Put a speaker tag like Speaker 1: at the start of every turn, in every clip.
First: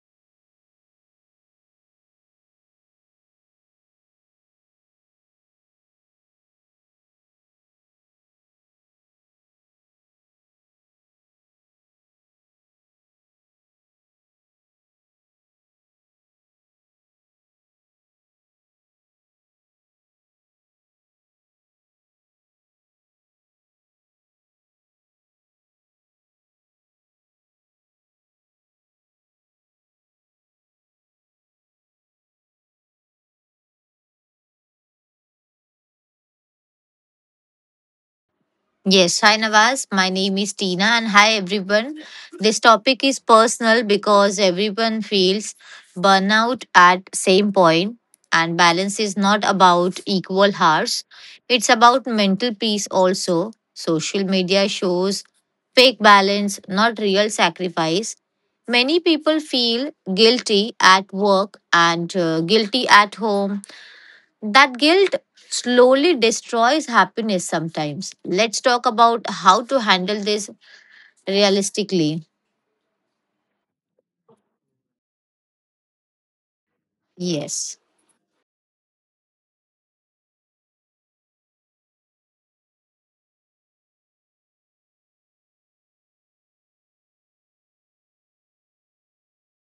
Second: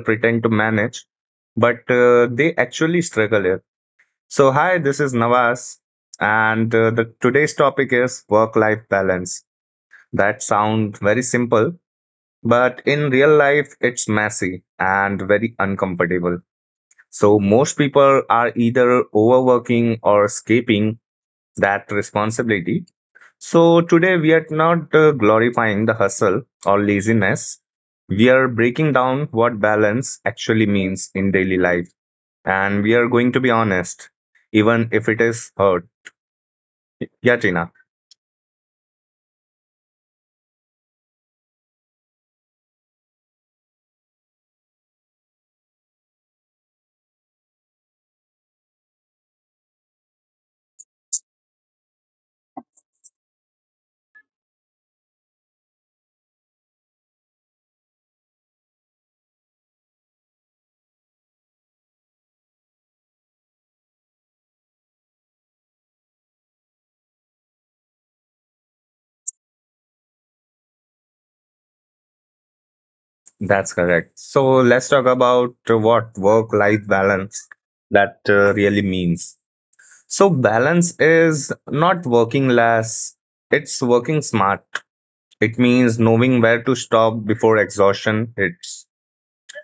Speaker 1: pretend to manage, but they actually struggle with. So, hi, this is Nawaz, and the today's topic is work-life balance. That sounds very simple, but in real life, it's messy and very uncomfortable. So, most people are either overworking or escaping that responsibility, so today we are not glorifying the hustle or laziness. We are breaking down what balance actually means in daily life. And we are going to be honest, even if it is hard. Yeah, Tina,
Speaker 2: Yes, hi Nawaz. My name is Tina, and hi everyone. This topic is personal because everyone feels burnout at same point, and balance is not about equal hours. It's about mental peace also. Social media shows fake balance, not real sacrifice. Many people feel guilty at work and guilty at home that guilt slowly destroys happiness sometimes. Let's talk about how to handle this realistically.
Speaker 1: that's correct. So let's talk about what work life balance
Speaker 2: Yes.
Speaker 1: that really means. So balance is not working less, it's working smart. It means knowing where to stop before exhaustion hits.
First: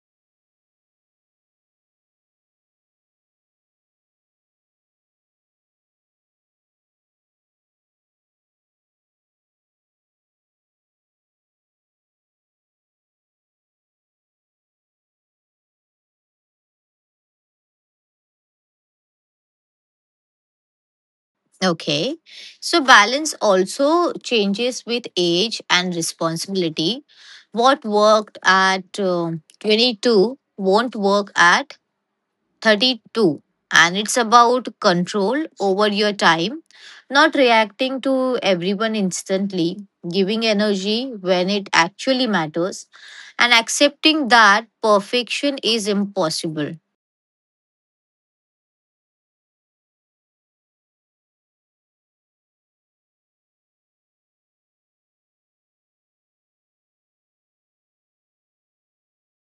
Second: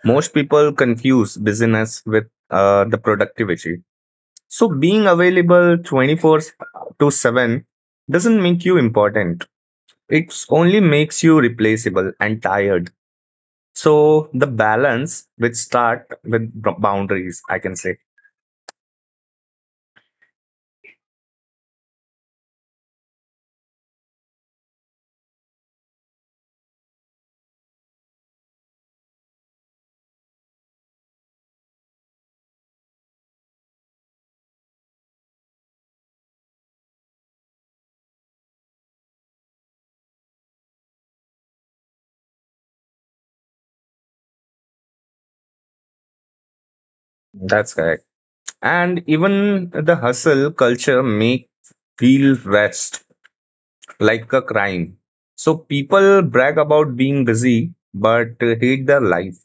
Speaker 1: Most people confuse busyness with the productivity. So being available 24 to 7 doesn't make you important. It only makes you replaceable and tired. So the balance which start with boundaries, I can say.
Speaker 2: Okay. So, balance also changes with age and responsibility. What worked at 22 won't work at 32, and it's about control over your time, not reacting to everyone instantly, giving energy when it actually matters, and accepting that perfection is impossible.
Speaker 1: That's correct. And even the hustle culture make feel rest like a crime. So people brag about being busy but hate their life.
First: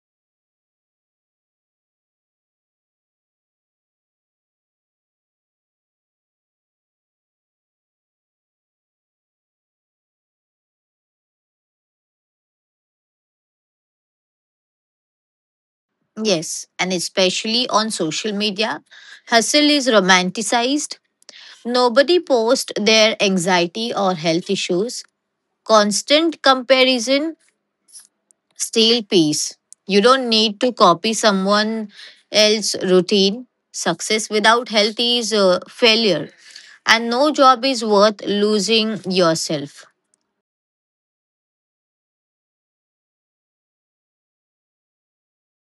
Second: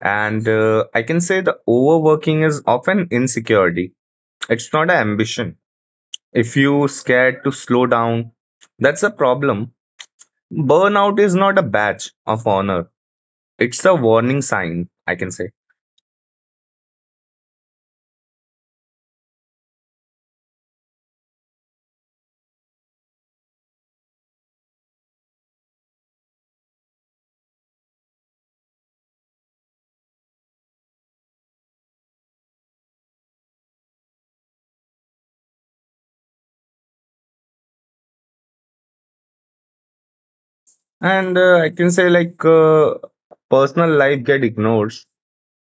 Speaker 1: And I can say the overworking is often insecurity. It's not an ambition. If you scared to slow down, that's a problem. Burnout is not a badge of honor. It's a warning sign, I can say.
Speaker 2: Yes, and especially on social media, hustle is romanticized. Nobody posts their anxiety or health issues. Constant comparison steal peace. You don't need to copy someone else's routine. Success without health is a failure, and no job is worth losing yourself.
Speaker 1: And I can say like personal life get ignored.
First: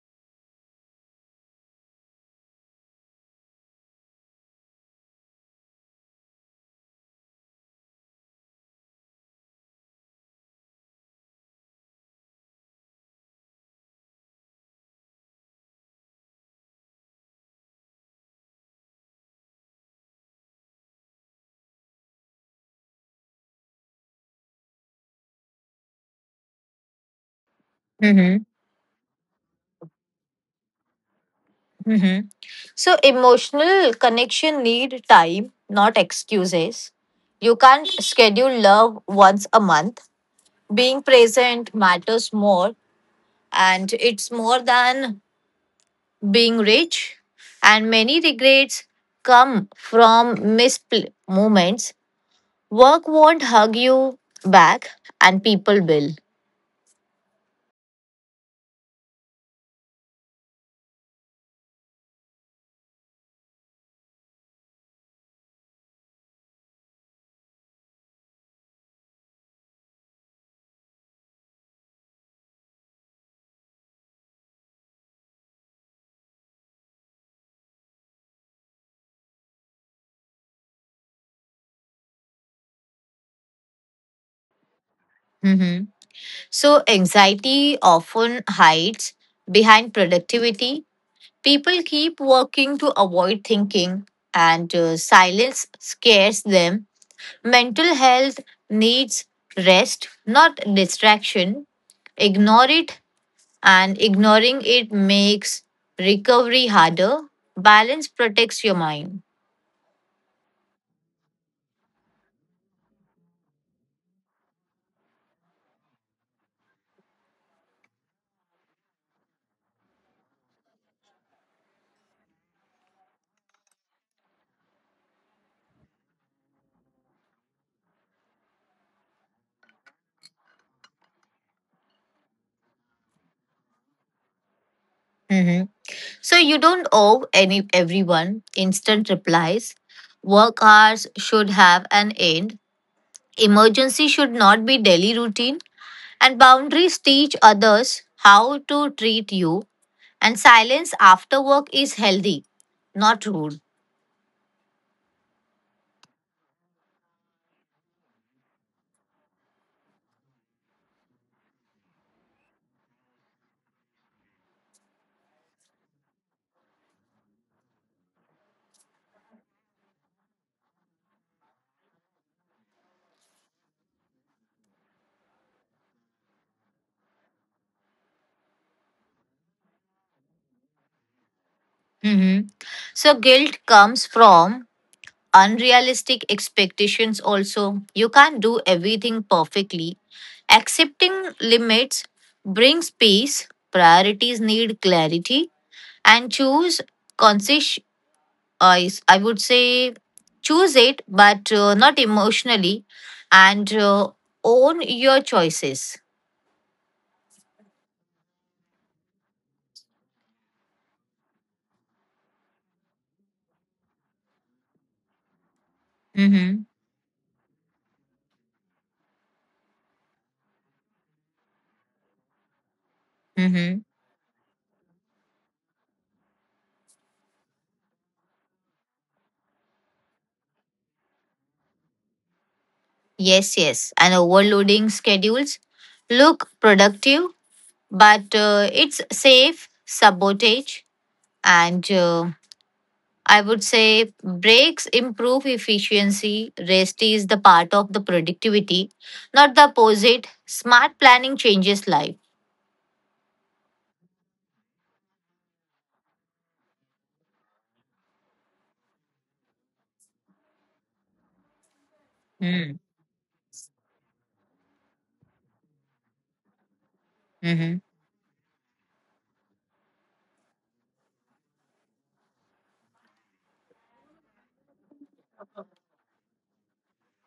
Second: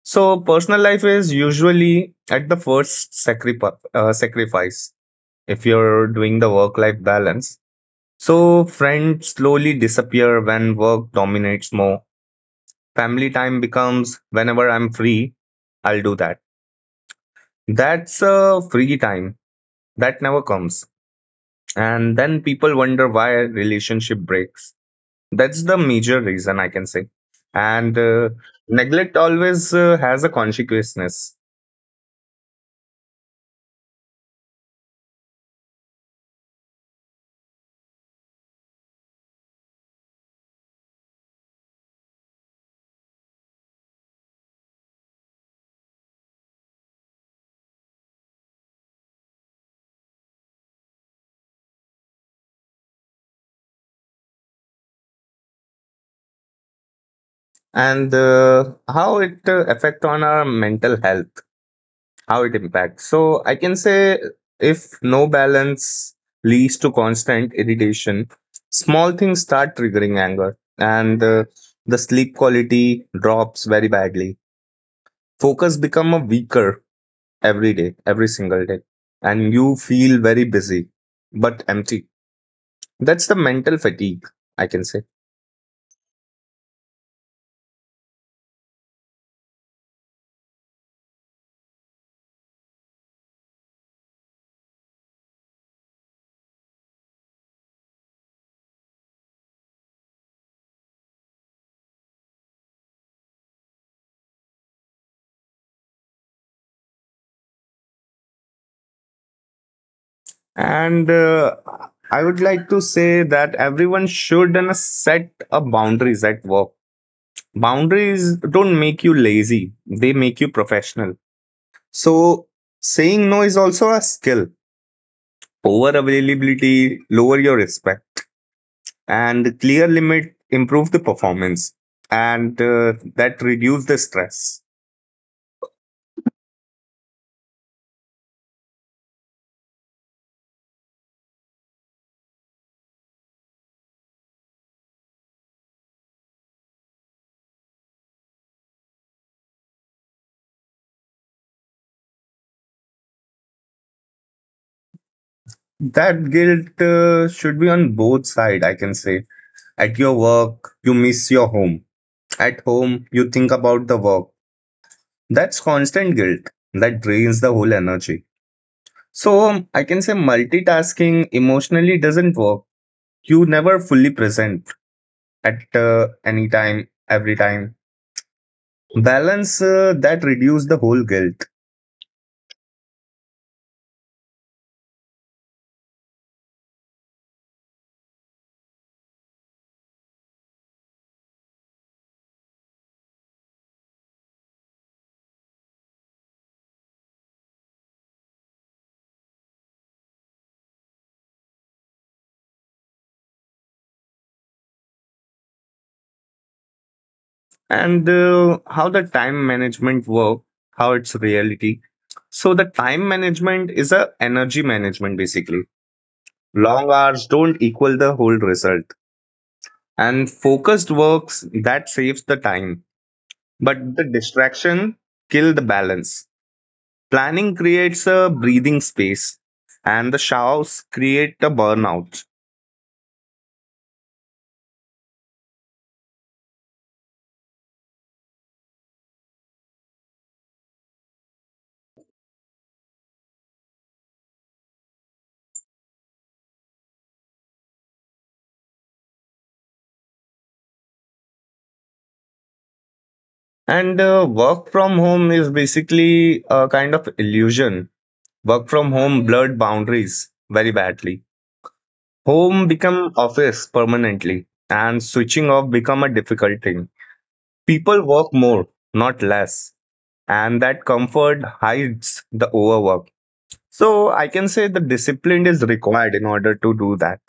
Speaker 1: So personal life is usually at the first sacrifice. Sacrifice if you're doing the work life balance. So friends slowly disappear when work dominates more. Family time becomes, whenever I'm free, I'll do that. That's a free time that never comes. And then people wonder why relationship breaks. That's the major reason, I can say. And
Speaker 2: Mm-hmm.
Speaker 1: neglect always has a consequences.
Speaker 2: Mm-hmm. So emotional connection need time, not excuses. You can't schedule love once a month. Being present matters more, and it's more than being rich, and many regrets come from mispl moments. Work won't hug you back, and people will.
Speaker 1: And how it affect on our mental health, how it impacts. So I can say if no balance leads to constant irritation, small things start triggering anger, and the sleep quality drops very badly. Focus become a weaker every day, every single day, and you feel very busy but empty. That's the mental fatigue, I can say.
Speaker 2: Mhm. So, anxiety often hides behind productivity. People keep working to avoid thinking, and silence scares them. Mental health needs rest, not distraction. Ignore it and Ignoring it makes recovery harder. Balance protects your mind.
Speaker 1: And I would like to say that everyone should set a boundaries at work. Boundaries don't make you lazy, they make you professional. So, saying no is also a skill. Over availability, lower your respect, and clear limit, improve the performance, and that reduce the stress.
Speaker 2: Mhm. So you don't owe any everyone instant replies. Work hours should have an end. Emergency should not be daily routine. And boundaries teach others how to treat you. And silence after work is healthy, not rude.
Speaker 1: That guilt should be on both side, I can say. At your work, you miss your home. At home, you think about the work. That's constant guilt that drains the whole energy. So I can say multitasking emotionally doesn't work. You never fully present at any time, every time. Balance that reduce the whole guilt.
Speaker 2: Mhm. So guilt comes from unrealistic expectations also. You can't do everything perfectly. Accepting limits brings peace. Priorities need clarity and choose conscious. I i would say choose it, but not emotionally, and own your choices.
Speaker 1: And how the time management work, how it's reality. So the time management is a energy management basically.
Speaker 2: Mhm.
Speaker 1: Long hours don't equal the whole result, and focused works that saves the time, but
Speaker 2: Mhm.
Speaker 1: the distraction kill the balance. Planning creates a breathing space, and the showers create a burnout.
Speaker 2: Yes, and overloading schedules look productive, but it's safe sabotage, and I would say breaks improve efficiency. Rest is the part of the productivity, not the opposite. Smart planning changes life.
Speaker 1: And work from home is basically a kind of illusion. Work from home blurred boundaries very badly. Home
Speaker 2: Mm.
Speaker 1: become office permanently, and switching off become a difficult thing.
Speaker 2: Mm-hmm.
Speaker 1: People work more, not less, and that comfort hides the overwork. So I can say the discipline is required in order to do that.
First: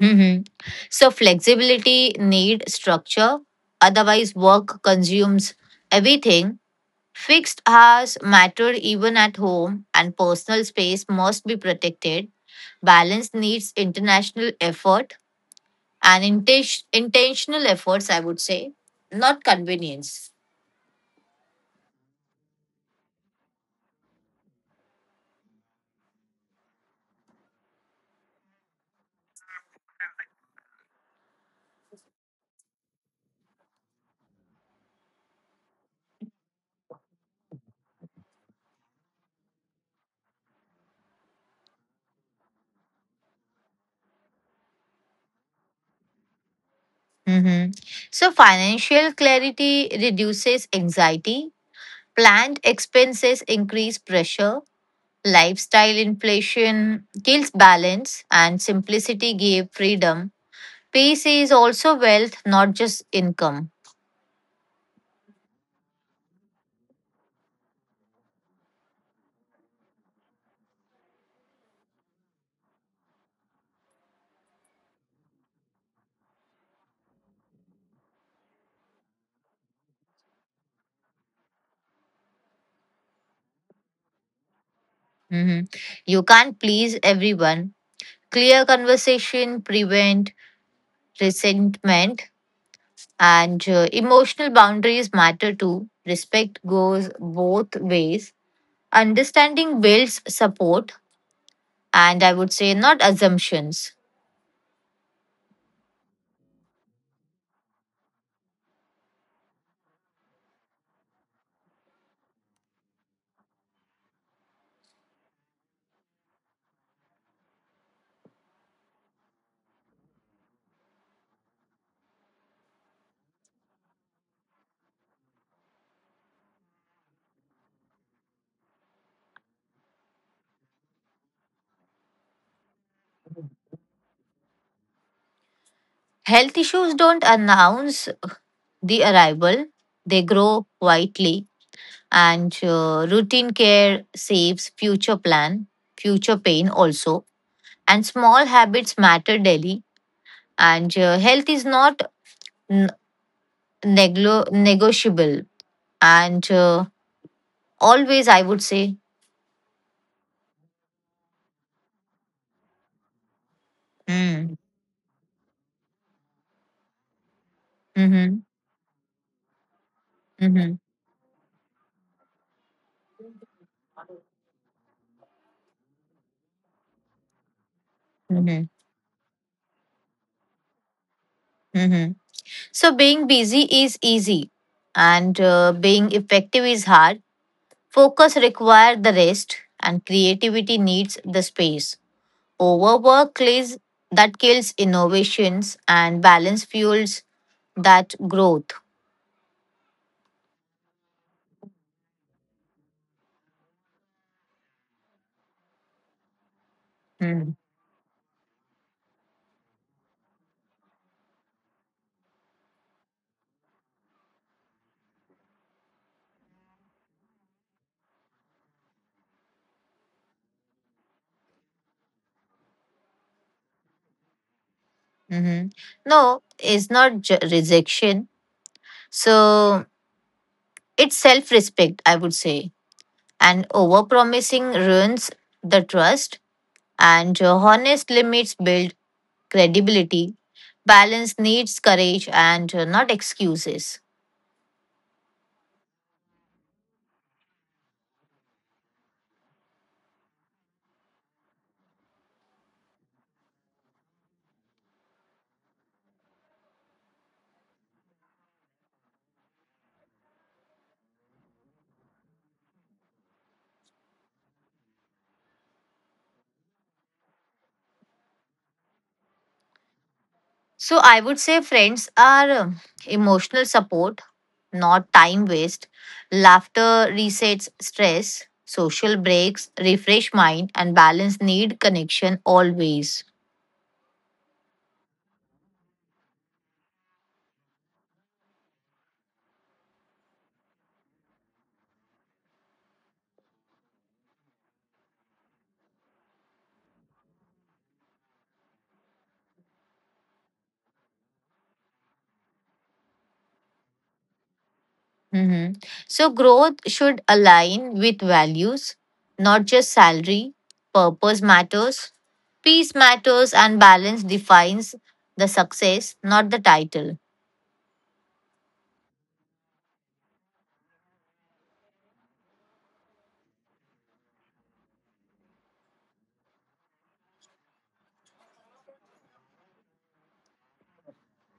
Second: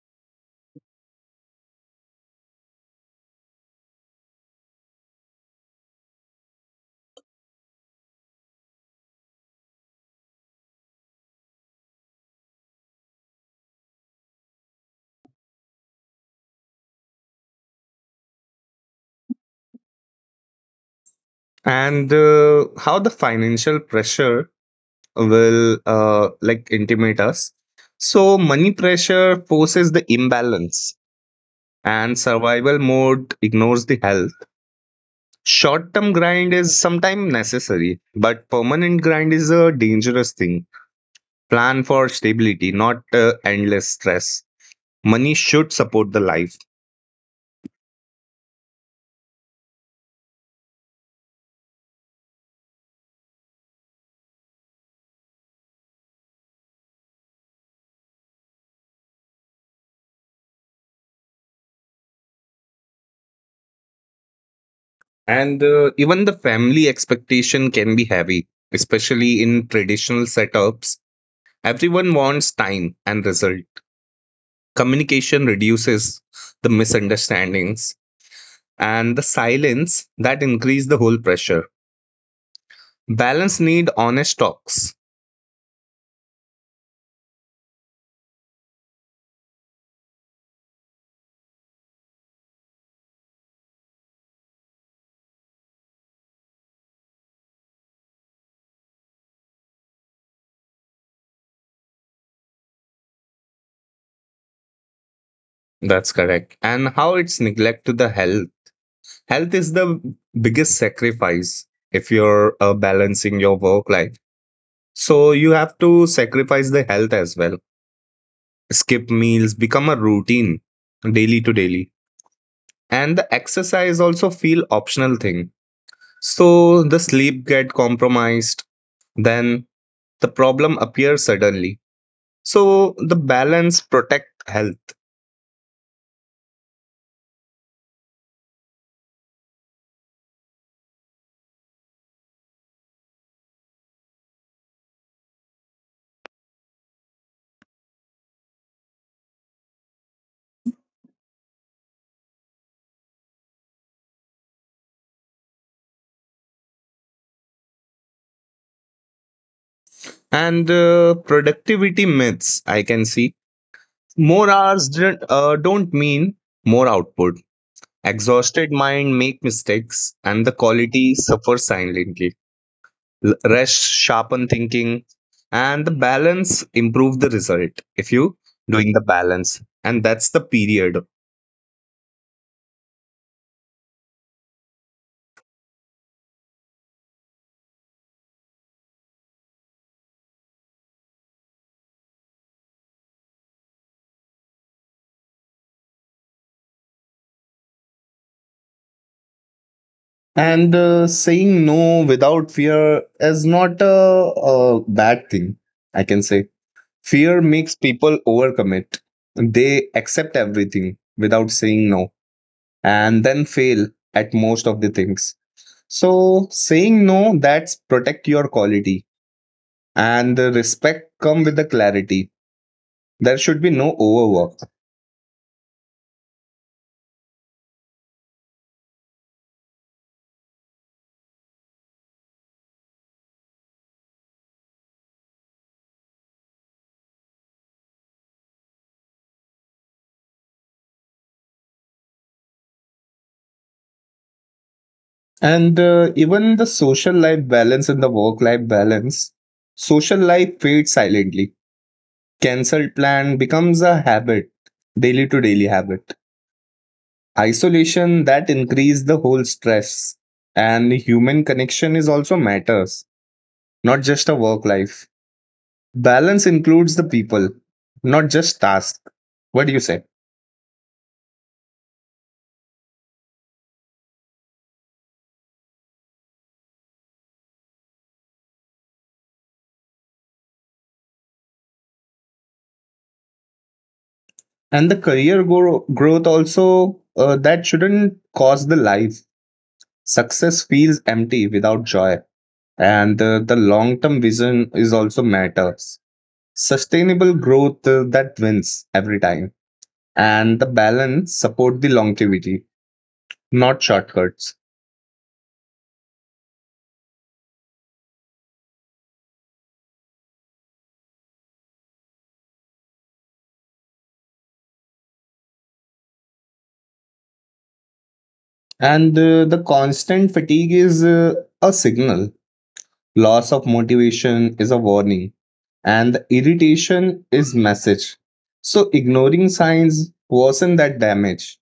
Speaker 2: Mhm. So flexibility need structure. Otherwise, work consumes everything. Fixed hours matter even at home, and personal space must be protected. Balance needs international effort and intentional efforts, I would say, not convenience.
Speaker 1: And how the financial pressure will like intimidate us. So money pressure forces the imbalance, and survival mode ignores the health. Short term grind is sometimes necessary, but permanent grind is a dangerous thing. Plan for stability, not endless stress. Money should support the life.
Speaker 2: Hmm. So, financial clarity reduces anxiety, planned expenses increase pressure, lifestyle inflation kills balance, and simplicity gave freedom. Peace is also wealth, not just income.
Speaker 1: And even the family expectation can be heavy, especially in traditional setups. Everyone wants time and result. Communication reduces the misunderstandings, and the silence that increase the whole pressure. Balance need honest talks.
Speaker 2: Hmm. You can't please everyone. Clear conversation prevent resentment, and emotional boundaries matter too. Respect goes both ways. Understanding builds support, and I would say not assumptions.
Speaker 1: That's correct. And how it's neglect to the health. Health is the biggest sacrifice if you're balancing your work life. So you have to sacrifice the health as well. Skip meals become a routine daily to daily, and the exercise also feel optional thing. So the sleep get compromised, then the problem appears suddenly. So the balance protect health.
Speaker 2: Health issues don't announce the arrival, they grow quietly, and routine care saves future plan, future pain also. And small habits matter daily, and health is not n- negotiable. And always, I would say.
Speaker 1: And productivity myths I can see. More
Speaker 2: Mm.
Speaker 1: hours don't, uh, don't mean more output.
Speaker 2: Mm-hmm.
Speaker 1: Exhausted mind make mistakes and the
Speaker 2: Mm-hmm.
Speaker 1: quality suffers silently. Rest sharpen thinking, and the balance improve the result if you
Speaker 2: Mm-hmm.
Speaker 1: doing the balance, and that's the period.
Speaker 2: Mm-hmm. So being busy is easy, and being effective is hard. Focus requires the rest, and creativity needs the space. Overwork kills innovations, and balance fuels that growth.
Speaker 1: And saying no without fear is not a bad thing, I can say. Fear
Speaker 2: Mm.
Speaker 1: makes people overcommit. They accept everything without saying no and then fail at most of the things. So saying no that's protect your quality, and the respect come with the clarity. There should be no overwork.
Speaker 2: Mhm. No, it's not rejection. So it's self-respect, I would say. And overpromising ruins the trust, and honest limits build credibility. Balance needs courage and not excuses.
Speaker 1: And even the social life balance and the work life balance, social life fades silently. Cancelled plan becomes a habit, daily to daily habit. Isolation that increase the whole stress, and human connection is also matters, not just a work life. Balance includes the people, not just task. What do you say?
Speaker 2: So I would say friends are emotional support, not time waste. Laughter resets stress, social breaks refresh mind, and balance need connection always.
Speaker 1: And the career growth also that shouldn't cause the life. Success feels empty without joy. And the long term vision is also matters. Sustainable growth that wins every time, and the balance support the longevity, not shortcuts.
Speaker 2: Mhm. So growth should align with values, not just salary. Purpose matters, peace matters, and balance defines the success, not the title.
Speaker 1: And the constant fatigue is a signal. Loss of motivation is a warning. And the irritation is message. So ignoring signs worsen that damage.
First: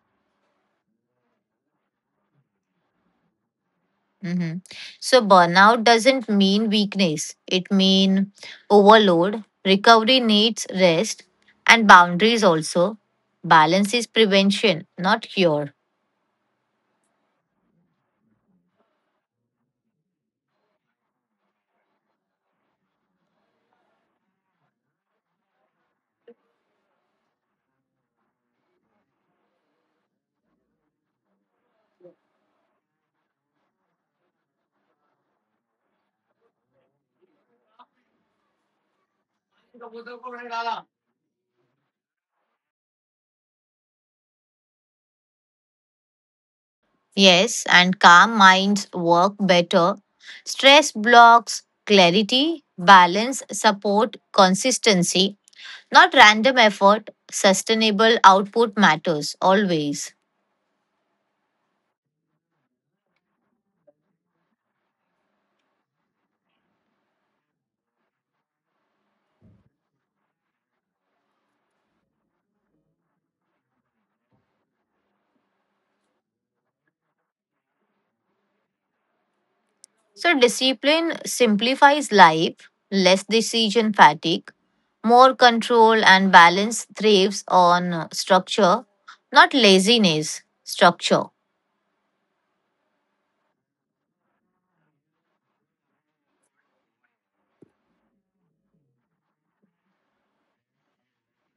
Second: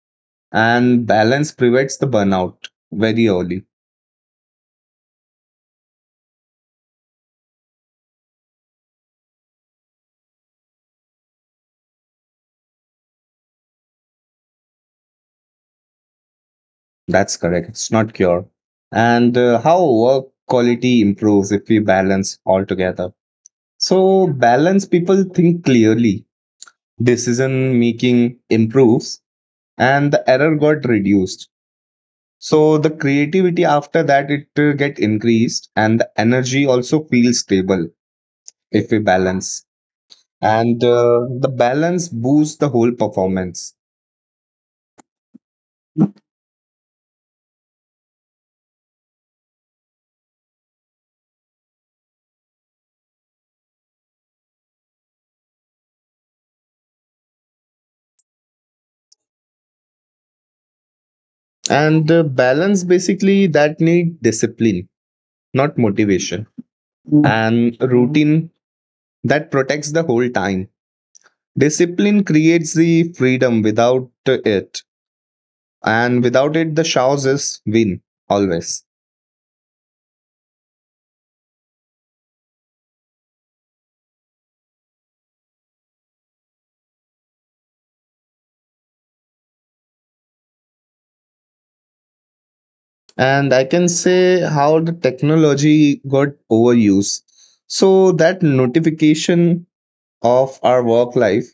Speaker 1: And balance prevents the burnout very early.
Speaker 2: Hmm. So burnout doesn't mean weakness. It means overload. Recovery needs rest and boundaries also. Balance is prevention, not cure.
Speaker 1: That's correct. It's not cure. And how work quality improves if we balance altogether. So balance people think clearly. Decision making improves, and the error got reduced. So the creativity after that it get increased, and the energy also feels stable if we balance. And the balance boosts the whole performance.
Speaker 2: Yes, and calm minds work better. Stress blocks clarity, balance, support, consistency. Not random effort. Sustainable output matters always.
Speaker 1: And balance basically that need discipline, not motivation. Mm. And routine that protects the whole time. Discipline creates the freedom without it, and without it the showers is win always.
Speaker 2: So, discipline simplifies life, less decision fatigue, more control, and balance thrives on structure, not laziness, structure.
Speaker 1: And I can say how the technology got overused. So that notification of our work life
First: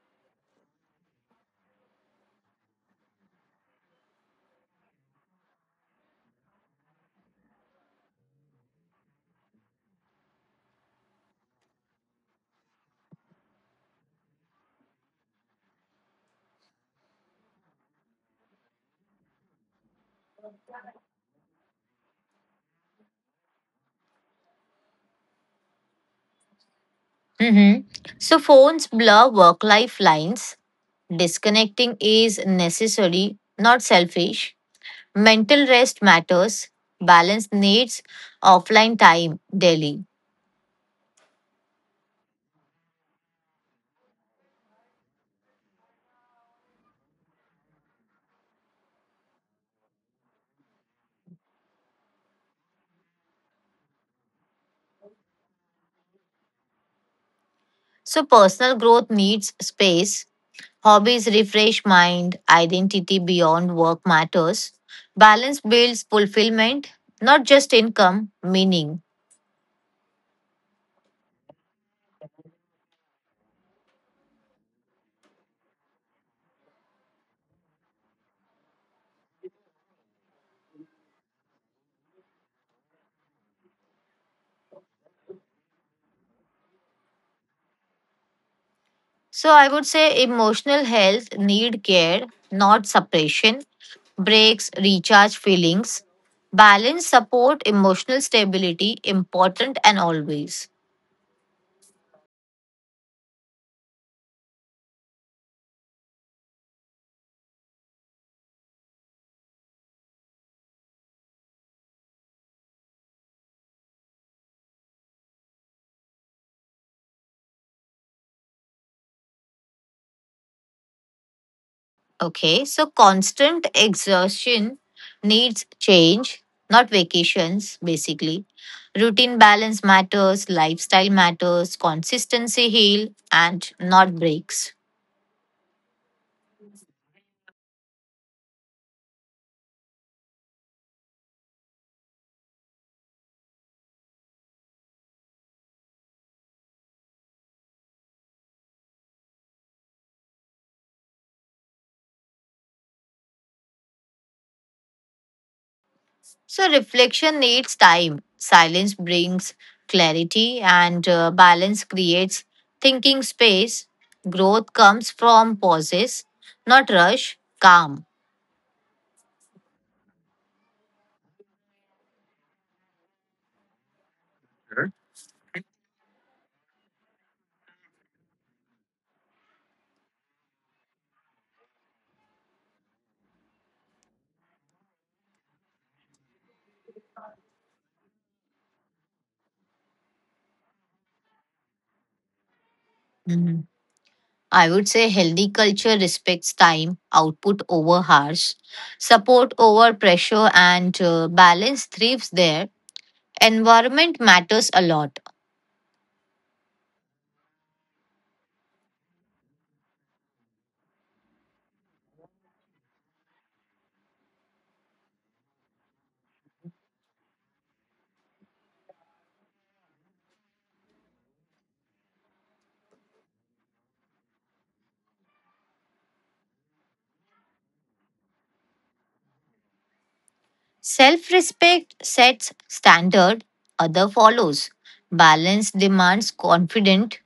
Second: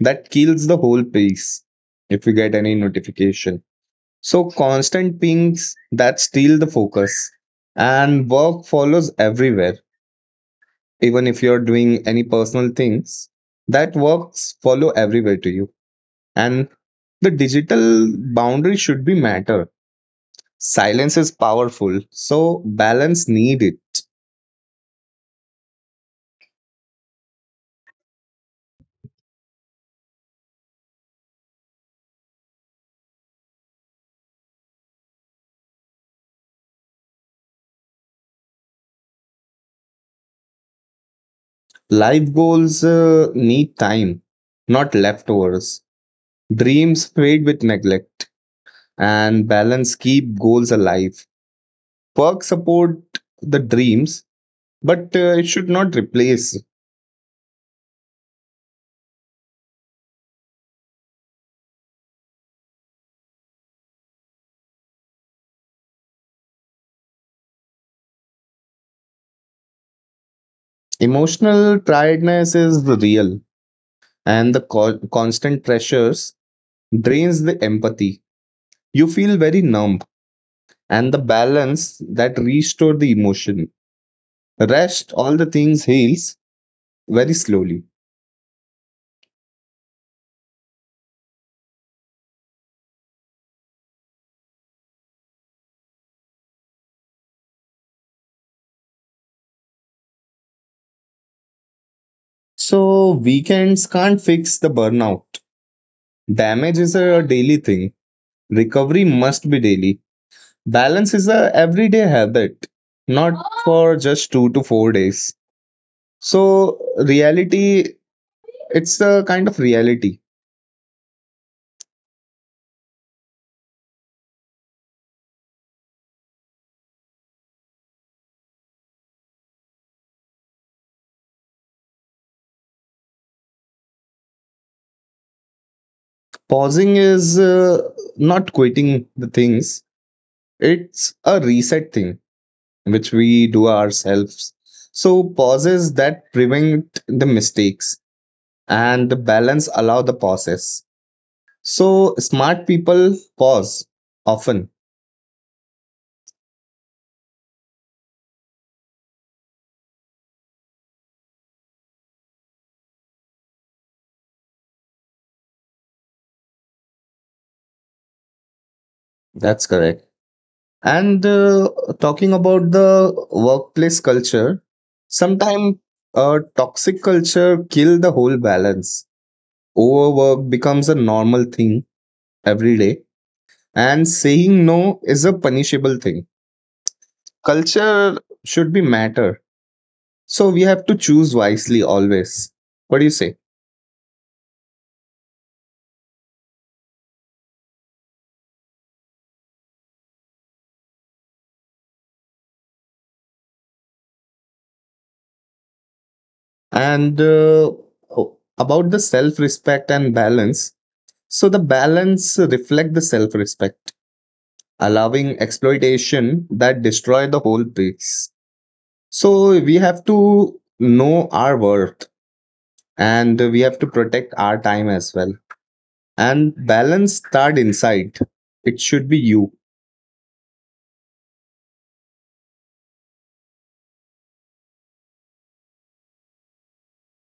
Speaker 1: that kills the whole piece if you get any notification. So constant pings that steal the focus, and work follows everywhere. Even if you're doing any personal things, that works follow everywhere to you. And the digital boundary should be matter. Silence is powerful, so balance needed.
Speaker 2: Mhm. So, phones blur work life lines. Disconnecting is necessary, not selfish. Mental rest matters. Balance needs offline time daily.
Speaker 1: Life goals need time, not leftovers. Dreams fade with neglect, and balance keep goals alive. Work support the dreams, but it should not replace.
Speaker 2: So, personal growth needs space. Hobbies refresh mind, identity beyond work matters. Balance builds fulfillment, not just income, meaning.
Speaker 1: Emotional tiredness is real, and the constant pressures drains the empathy. You feel very numb, and the balance that restore the emotion. Rest, all the things heals very slowly.
Speaker 2: So I would say emotional health need care, not suppression. Breaks recharge feelings. Balance support emotional stability, important and always.
Speaker 1: So weekends can't fix the burnout. Damage is a daily thing. Recovery must be daily. Balance is a everyday habit, not for just 2 to 4 days. So reality, it's a kind of reality.
Speaker 2: Okay, so constant exertion needs change, not vacations, basically. Routine balance matters, lifestyle matters, consistency heal, and not breaks.
Speaker 1: Pausing is not quitting the things. It's a reset thing which we do ourselves. So pauses that prevent the mistakes, and the balance allow the pauses. So smart people pause often.
Speaker 2: So reflection needs time. Silence brings clarity, and balance creates thinking space. Growth comes from pauses, not rush, calm.
Speaker 1: That's correct. And talking about the workplace culture, sometimes a toxic culture kill the whole balance. Overwork becomes a normal thing every day, and saying no is a punishable thing. Culture should be matter, so we have to choose wisely always. What do you say?
Speaker 2: Mm-hmm. I would say healthy culture respects time, output over hours, support over pressure, and balance thrives there. Environment matters a lot.
Speaker 1: And oh, about the self-respect and balance. So the balance reflect the self-respect, allowing exploitation that destroy the whole piece. So we have to know our worth, and we have to protect our time as well. And balance start inside. It should be you.
Speaker 2: Self respect sets standard, other follows. Balance demands confident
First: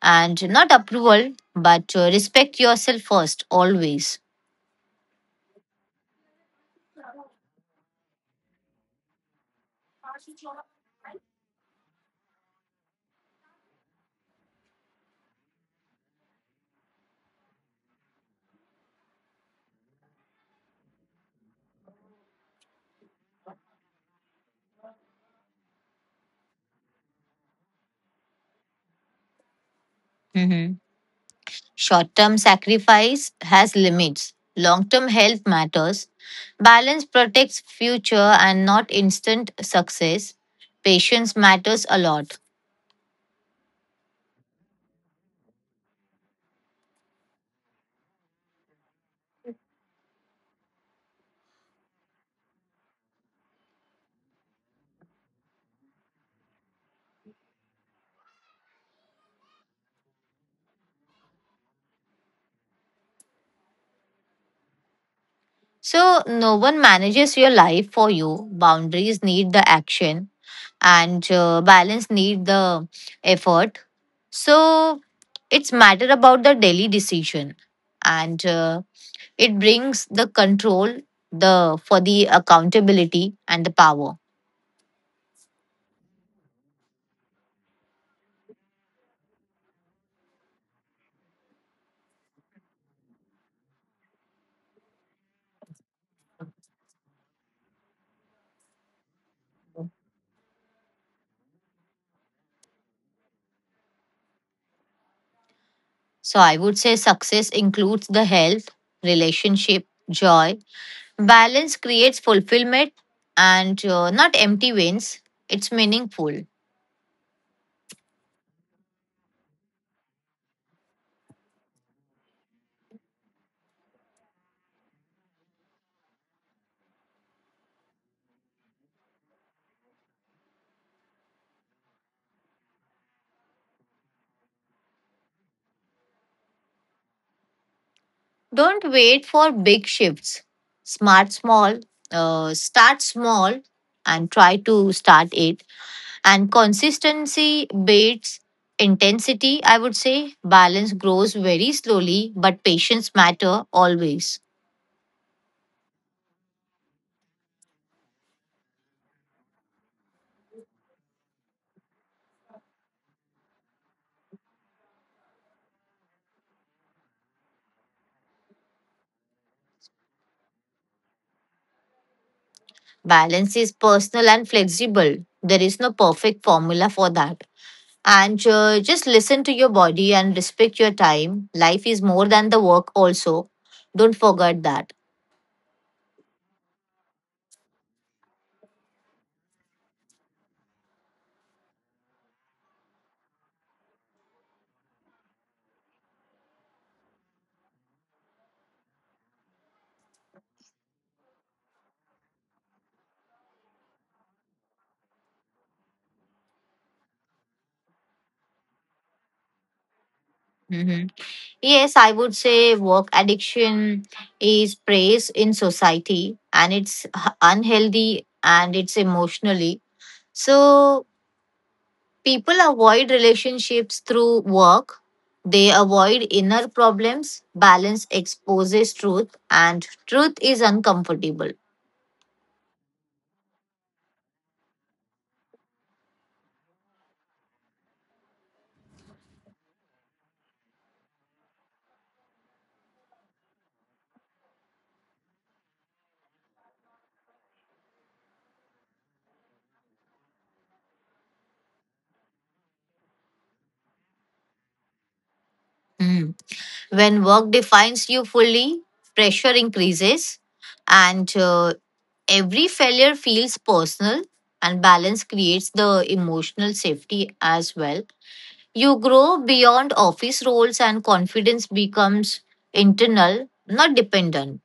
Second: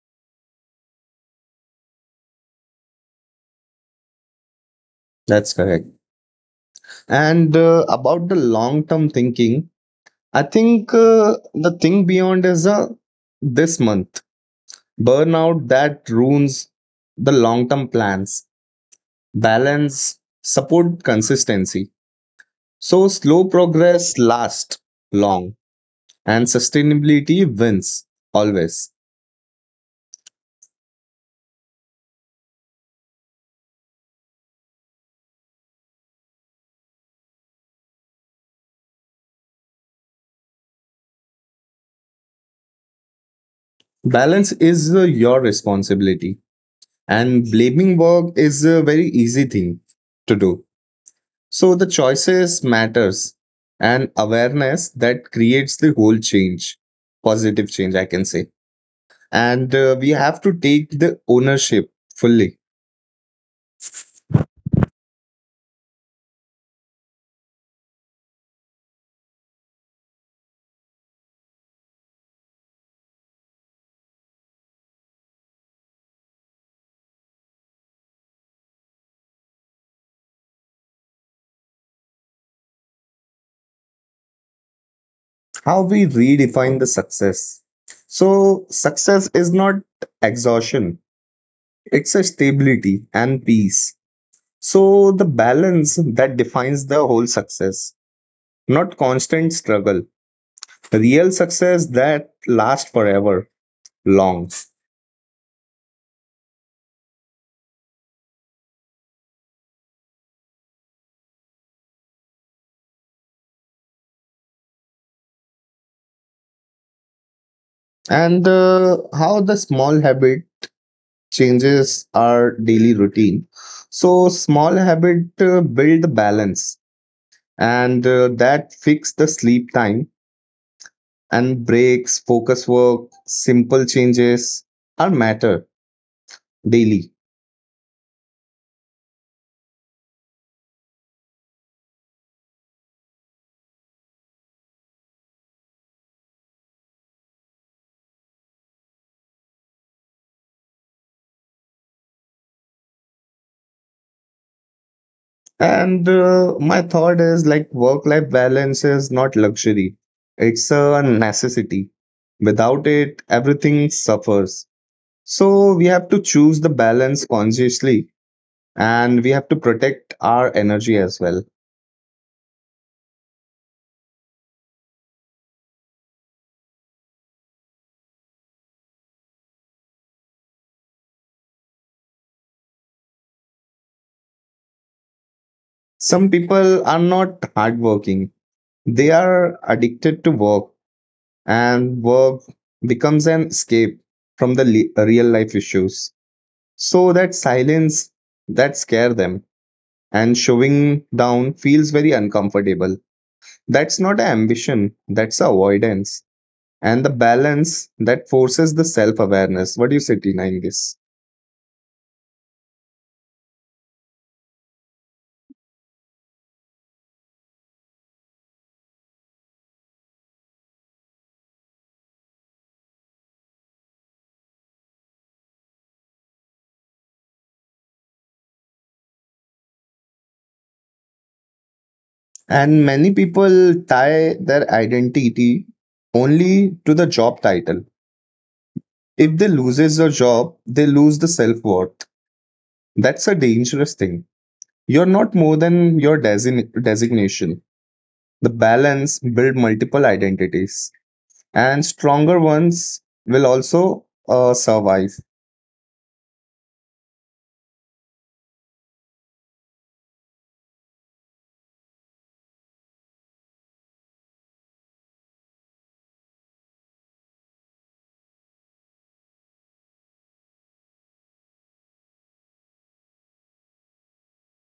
Speaker 2: and not approval, but respect yourself first, always.
Speaker 1: That's correct. And about the long term thinking, I think the thing beyond is this month burnout that ruins the long term plans. Balance support consistency. So slow progress lasts long, and sustainability wins always.
Speaker 2: Short term sacrifice has limits. Long term health matters. Balance protects future and not instant success. Patience matters a lot.
Speaker 1: Balance is your responsibility, and blaming work is a very easy thing to do. So the choices matters, and awareness that creates the whole change, positive change I can say. And we have to take the ownership fully.
Speaker 2: So, no one manages your life for you. Boundaries need the action, and balance need the effort. So, it's matter about the daily decision, and it brings the control, the for the accountability and the power.
Speaker 1: How we redefine the success. So success is not exhaustion. It's a stability and peace. So, the balance that defines the whole success, not constant struggle. Real success that lasts forever, long.
Speaker 2: So I would say success includes the health, relationship, joy. Balance creates fulfillment and not empty wins. It's meaningful.
Speaker 1: And how the small habit changes our daily routine. So, small habit build the balance, and that fix the sleep time and breaks, focus work, simple changes are matter daily.
Speaker 2: Don't wait for big shifts. Smart small, Start small and try to start it. And consistency beats intensity, I would say. Balance grows very slowly, but patience matter always.
Speaker 1: And my thought is like work life balance is not luxury, it's a necessity. Without it, everything suffers. So we have to choose the balance consciously, and we have to protect our energy as well.
Speaker 2: Balance is personal and flexible. There is no perfect formula for that. And just listen to your body and respect your time. Life is more than the work, also. Don't forget that.
Speaker 1: Some people are not hardworking, they are addicted to work, and work becomes an escape from the real life issues. So that silence that scare them and showing down feels very uncomfortable. That's not an ambition, that's avoidance. And the balance that forces the self awareness. What do you say, Tina, in this?
Speaker 2: Mhm. Yes, I would say work addiction is praise in society and it's unhealthy and it's emotionally. So, people avoid relationships through work. They avoid inner problems. Balance exposes truth, and truth is uncomfortable.
Speaker 1: And many people tie their identity only to the job title. If they loses your job, they lose the self worth. That's a dangerous thing. You're not more than your designation. The balance build multiple identities and stronger ones will also survive.
Speaker 2: Mm. When work defines you fully, pressure increases, and every failure feels personal, and balance creates the emotional safety as well. You grow beyond office roles, and confidence becomes internal, not dependent.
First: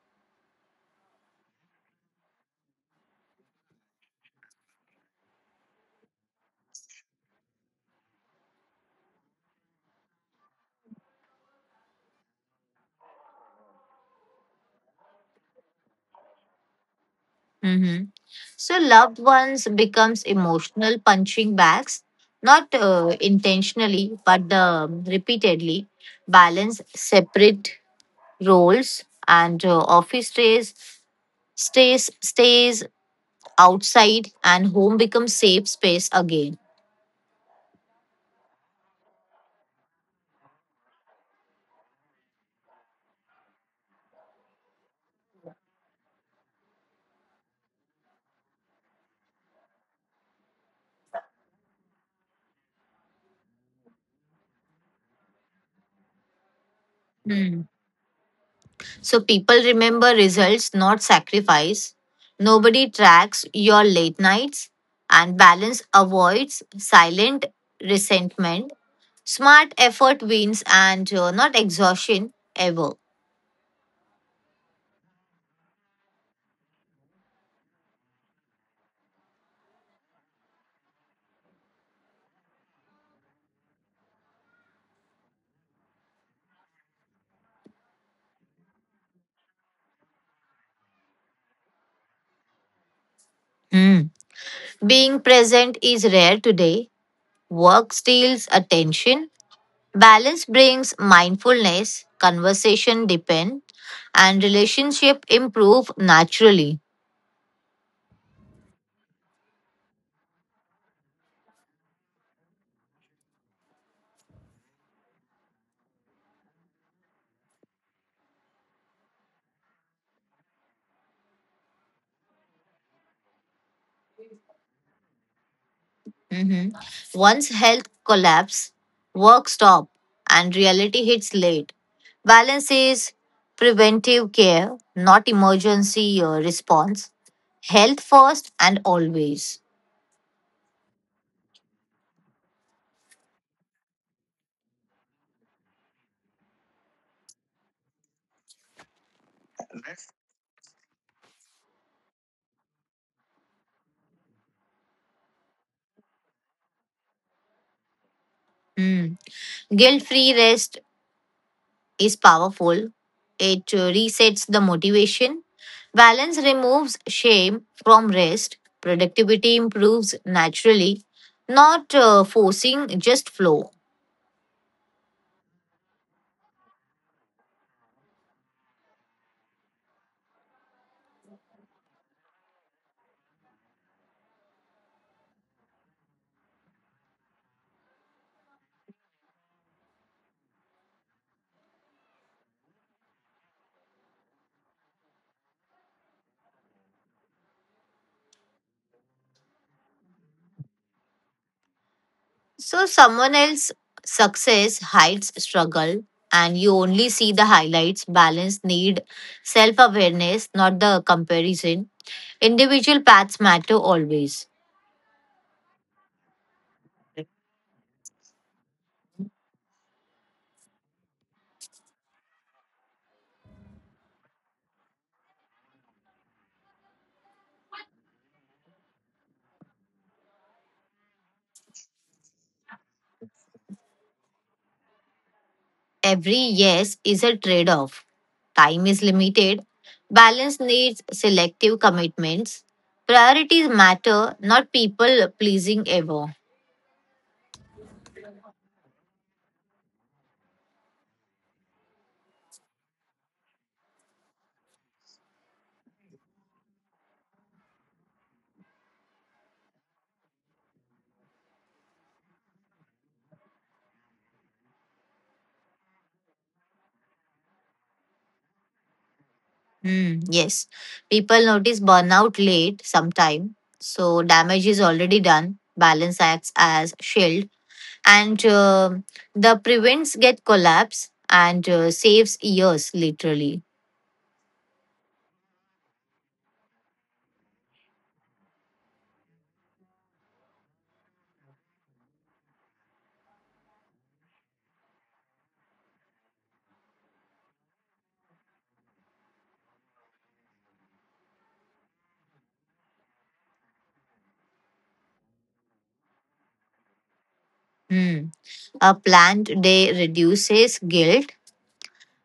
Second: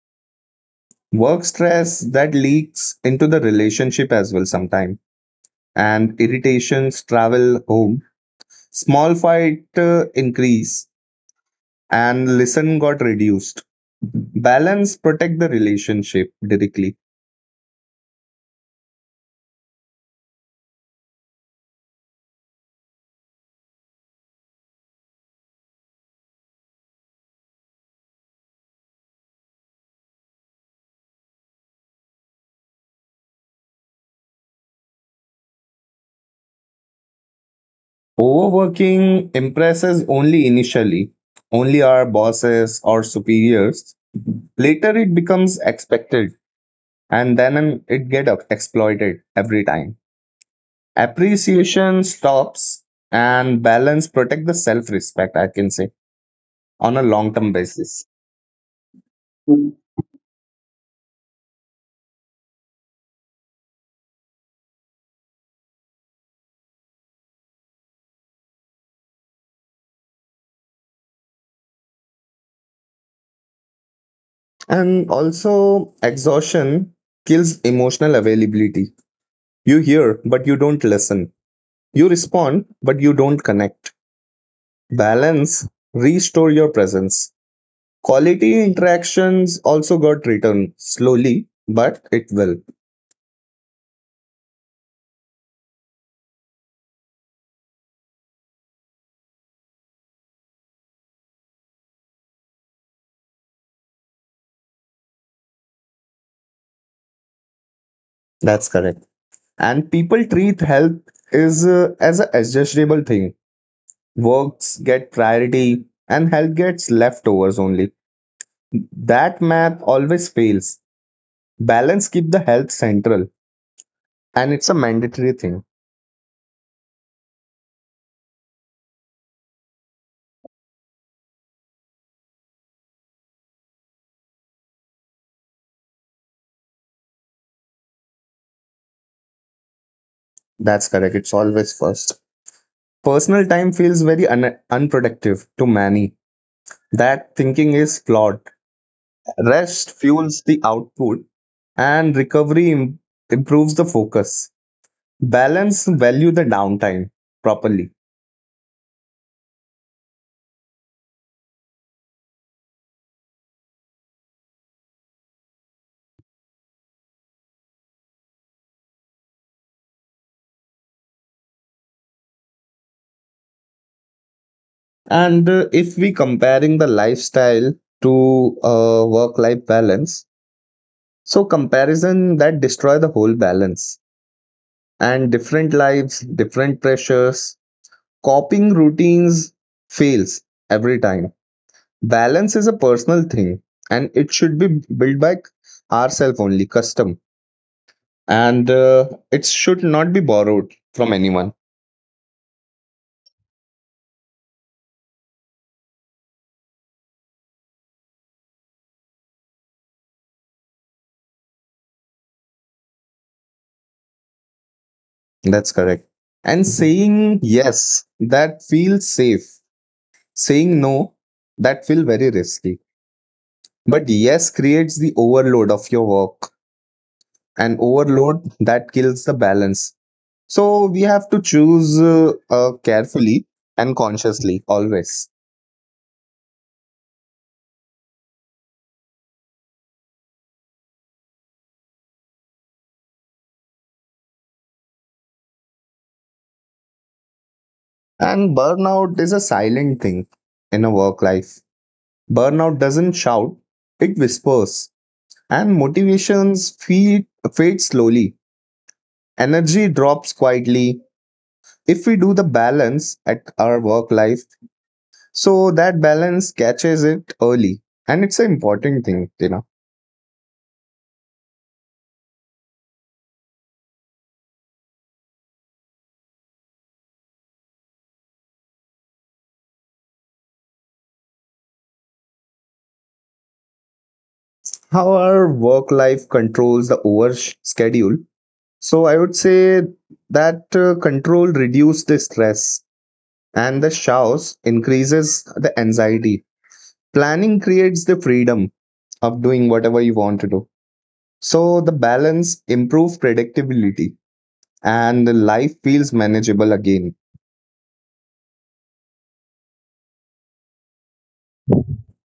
Speaker 1: Work stress that leaks into the relationship as well sometime, and irritations travel home. Small fight increase and listen got reduced. Balance protect the relationship directly.
Speaker 2: Hmm. So loved ones becomes emotional punching bags, not intentionally, but repeatedly. Balance separate roles and office stays outside, and home becomes safe space again.
Speaker 1: Overworking impresses only initially, only our bosses or superiors. Later it becomes expected, and then it get up exploited every time. Appreciation stops and balance protect the self respect, I can say, on a long term
Speaker 2: Hmm.
Speaker 1: basis.
Speaker 2: So people remember results, not sacrifice. Nobody tracks your late nights, and balance avoids silent resentment. Smart effort wins and not exhaustion ever.
Speaker 1: And also, exhaustion kills emotional availability. You hear, but you don't listen. You respond, but you don't connect. Balance, restore your presence. Quality interactions also got returned slowly, but it will.
Speaker 2: Mm. Being present is rare today. Work steals attention. Balance brings mindfulness. Conversation depend and relationship improve naturally.
Speaker 1: That's correct. And people treat health is as a adjustable thing, works get priority and health gets leftovers only, that math always fails, balance keep the health central and it's a mandatory thing.
Speaker 2: Mhm. Once health collapse, work stop and reality hits late. Balance is preventive care, not emergency response. Health first and always.
Speaker 1: That's correct, it's always first. Personal time feels very unproductive to many, that thinking is flawed, rest fuels the output and recovery improves the focus, balance value the downtime properly.
Speaker 2: Mm. Guilt free rest is powerful. It resets the motivation. Balance removes shame from rest. Productivity improves naturally, not forcing, just flow.
Speaker 1: And If we comparing the lifestyle to work-life balance, so comparison that destroy the whole balance and different lives, different pressures, coping routines fails every time. Balance is a personal thing and it should be built by ourselves only, custom. And it should not be borrowed from anyone.
Speaker 2: So, someone else's success hides struggle, and you only see the highlights. Balance need self awareness, not the comparison. Individual paths matter always.
Speaker 1: That's correct. And saying yes, that feels safe. Saying no, that feel very risky. But yes creates the overload of your work and overload that kills the balance. So we have to choose carefully and consciously always.
Speaker 2: Every yes is a trade off. Time is limited. Balance needs selective commitments. Priorities matter, not people pleasing ever.
Speaker 1: And burnout is a silent thing in a work life. Burnout doesn't shout, it whispers. And motivations fade slowly. Energy drops quietly. If we do the balance at our work life, so that balance catches it early, and it's an important thing, you know.
Speaker 2: Hmm, yes, people notice burnout late sometime, so damage is already done. Balance acts as shield, and the prevents get collapse and saves years literally.
Speaker 1: How our work life controls the schedule. So I would say that control reduces the stress, and the chaos increases the anxiety. Planning creates the freedom of doing whatever you want to do. So the balance improves predictability, and the life feels manageable again.
Speaker 2: Hmm. A planned day reduces guilt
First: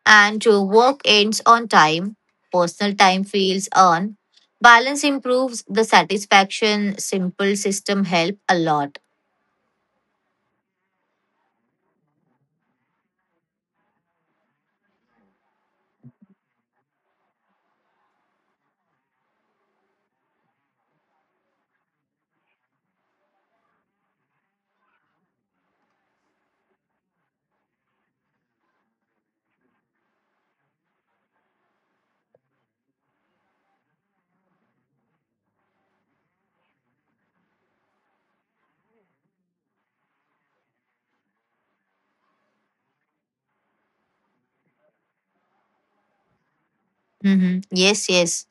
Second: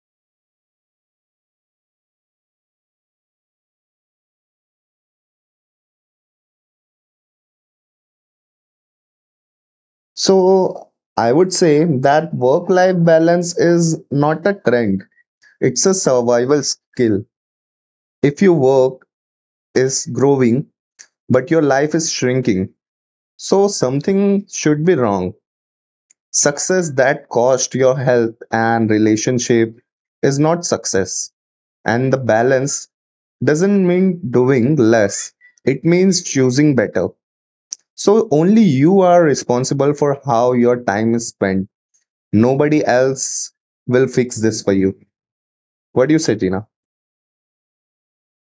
Speaker 2: and to work ends on time, personal time feels earned. Balance improves the satisfaction. Simple system help a lot.
Speaker 1: So I would say that work life balance is not a trend. It's a survival skill. If your work is growing, but your life is shrinking, so something should be wrong. Success that cost your health and relationship is not success. And the balance doesn't mean doing less, it means choosing better. So only you are responsible for how your time is spent. Nobody else will fix this for you. What do you say, Tina?
Speaker 2: Hmm. Yes, yes.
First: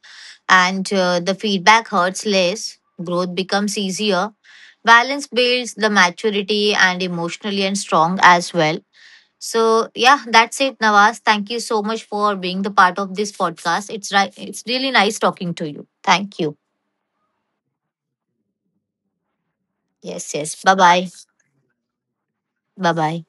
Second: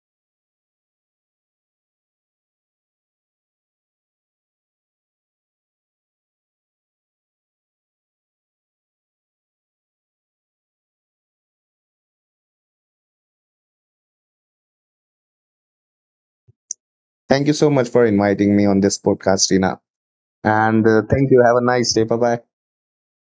Speaker 2: And the feedback hurts less. Growth becomes easier. Balance builds the maturity and emotionally and strong as well. So yeah, that's it, Nawaz. Thank you so much for being the part of this podcast. It's right. It's really nice talking to you. Thank you.
Speaker 1: Thank you so much for inviting me on this podcast, Tina.
Speaker 2: Yes, yes. Bye
Speaker 1: And
Speaker 2: bye.
Speaker 1: thank you. Have a nice day. Bye bye.
Speaker 2: Bye bye.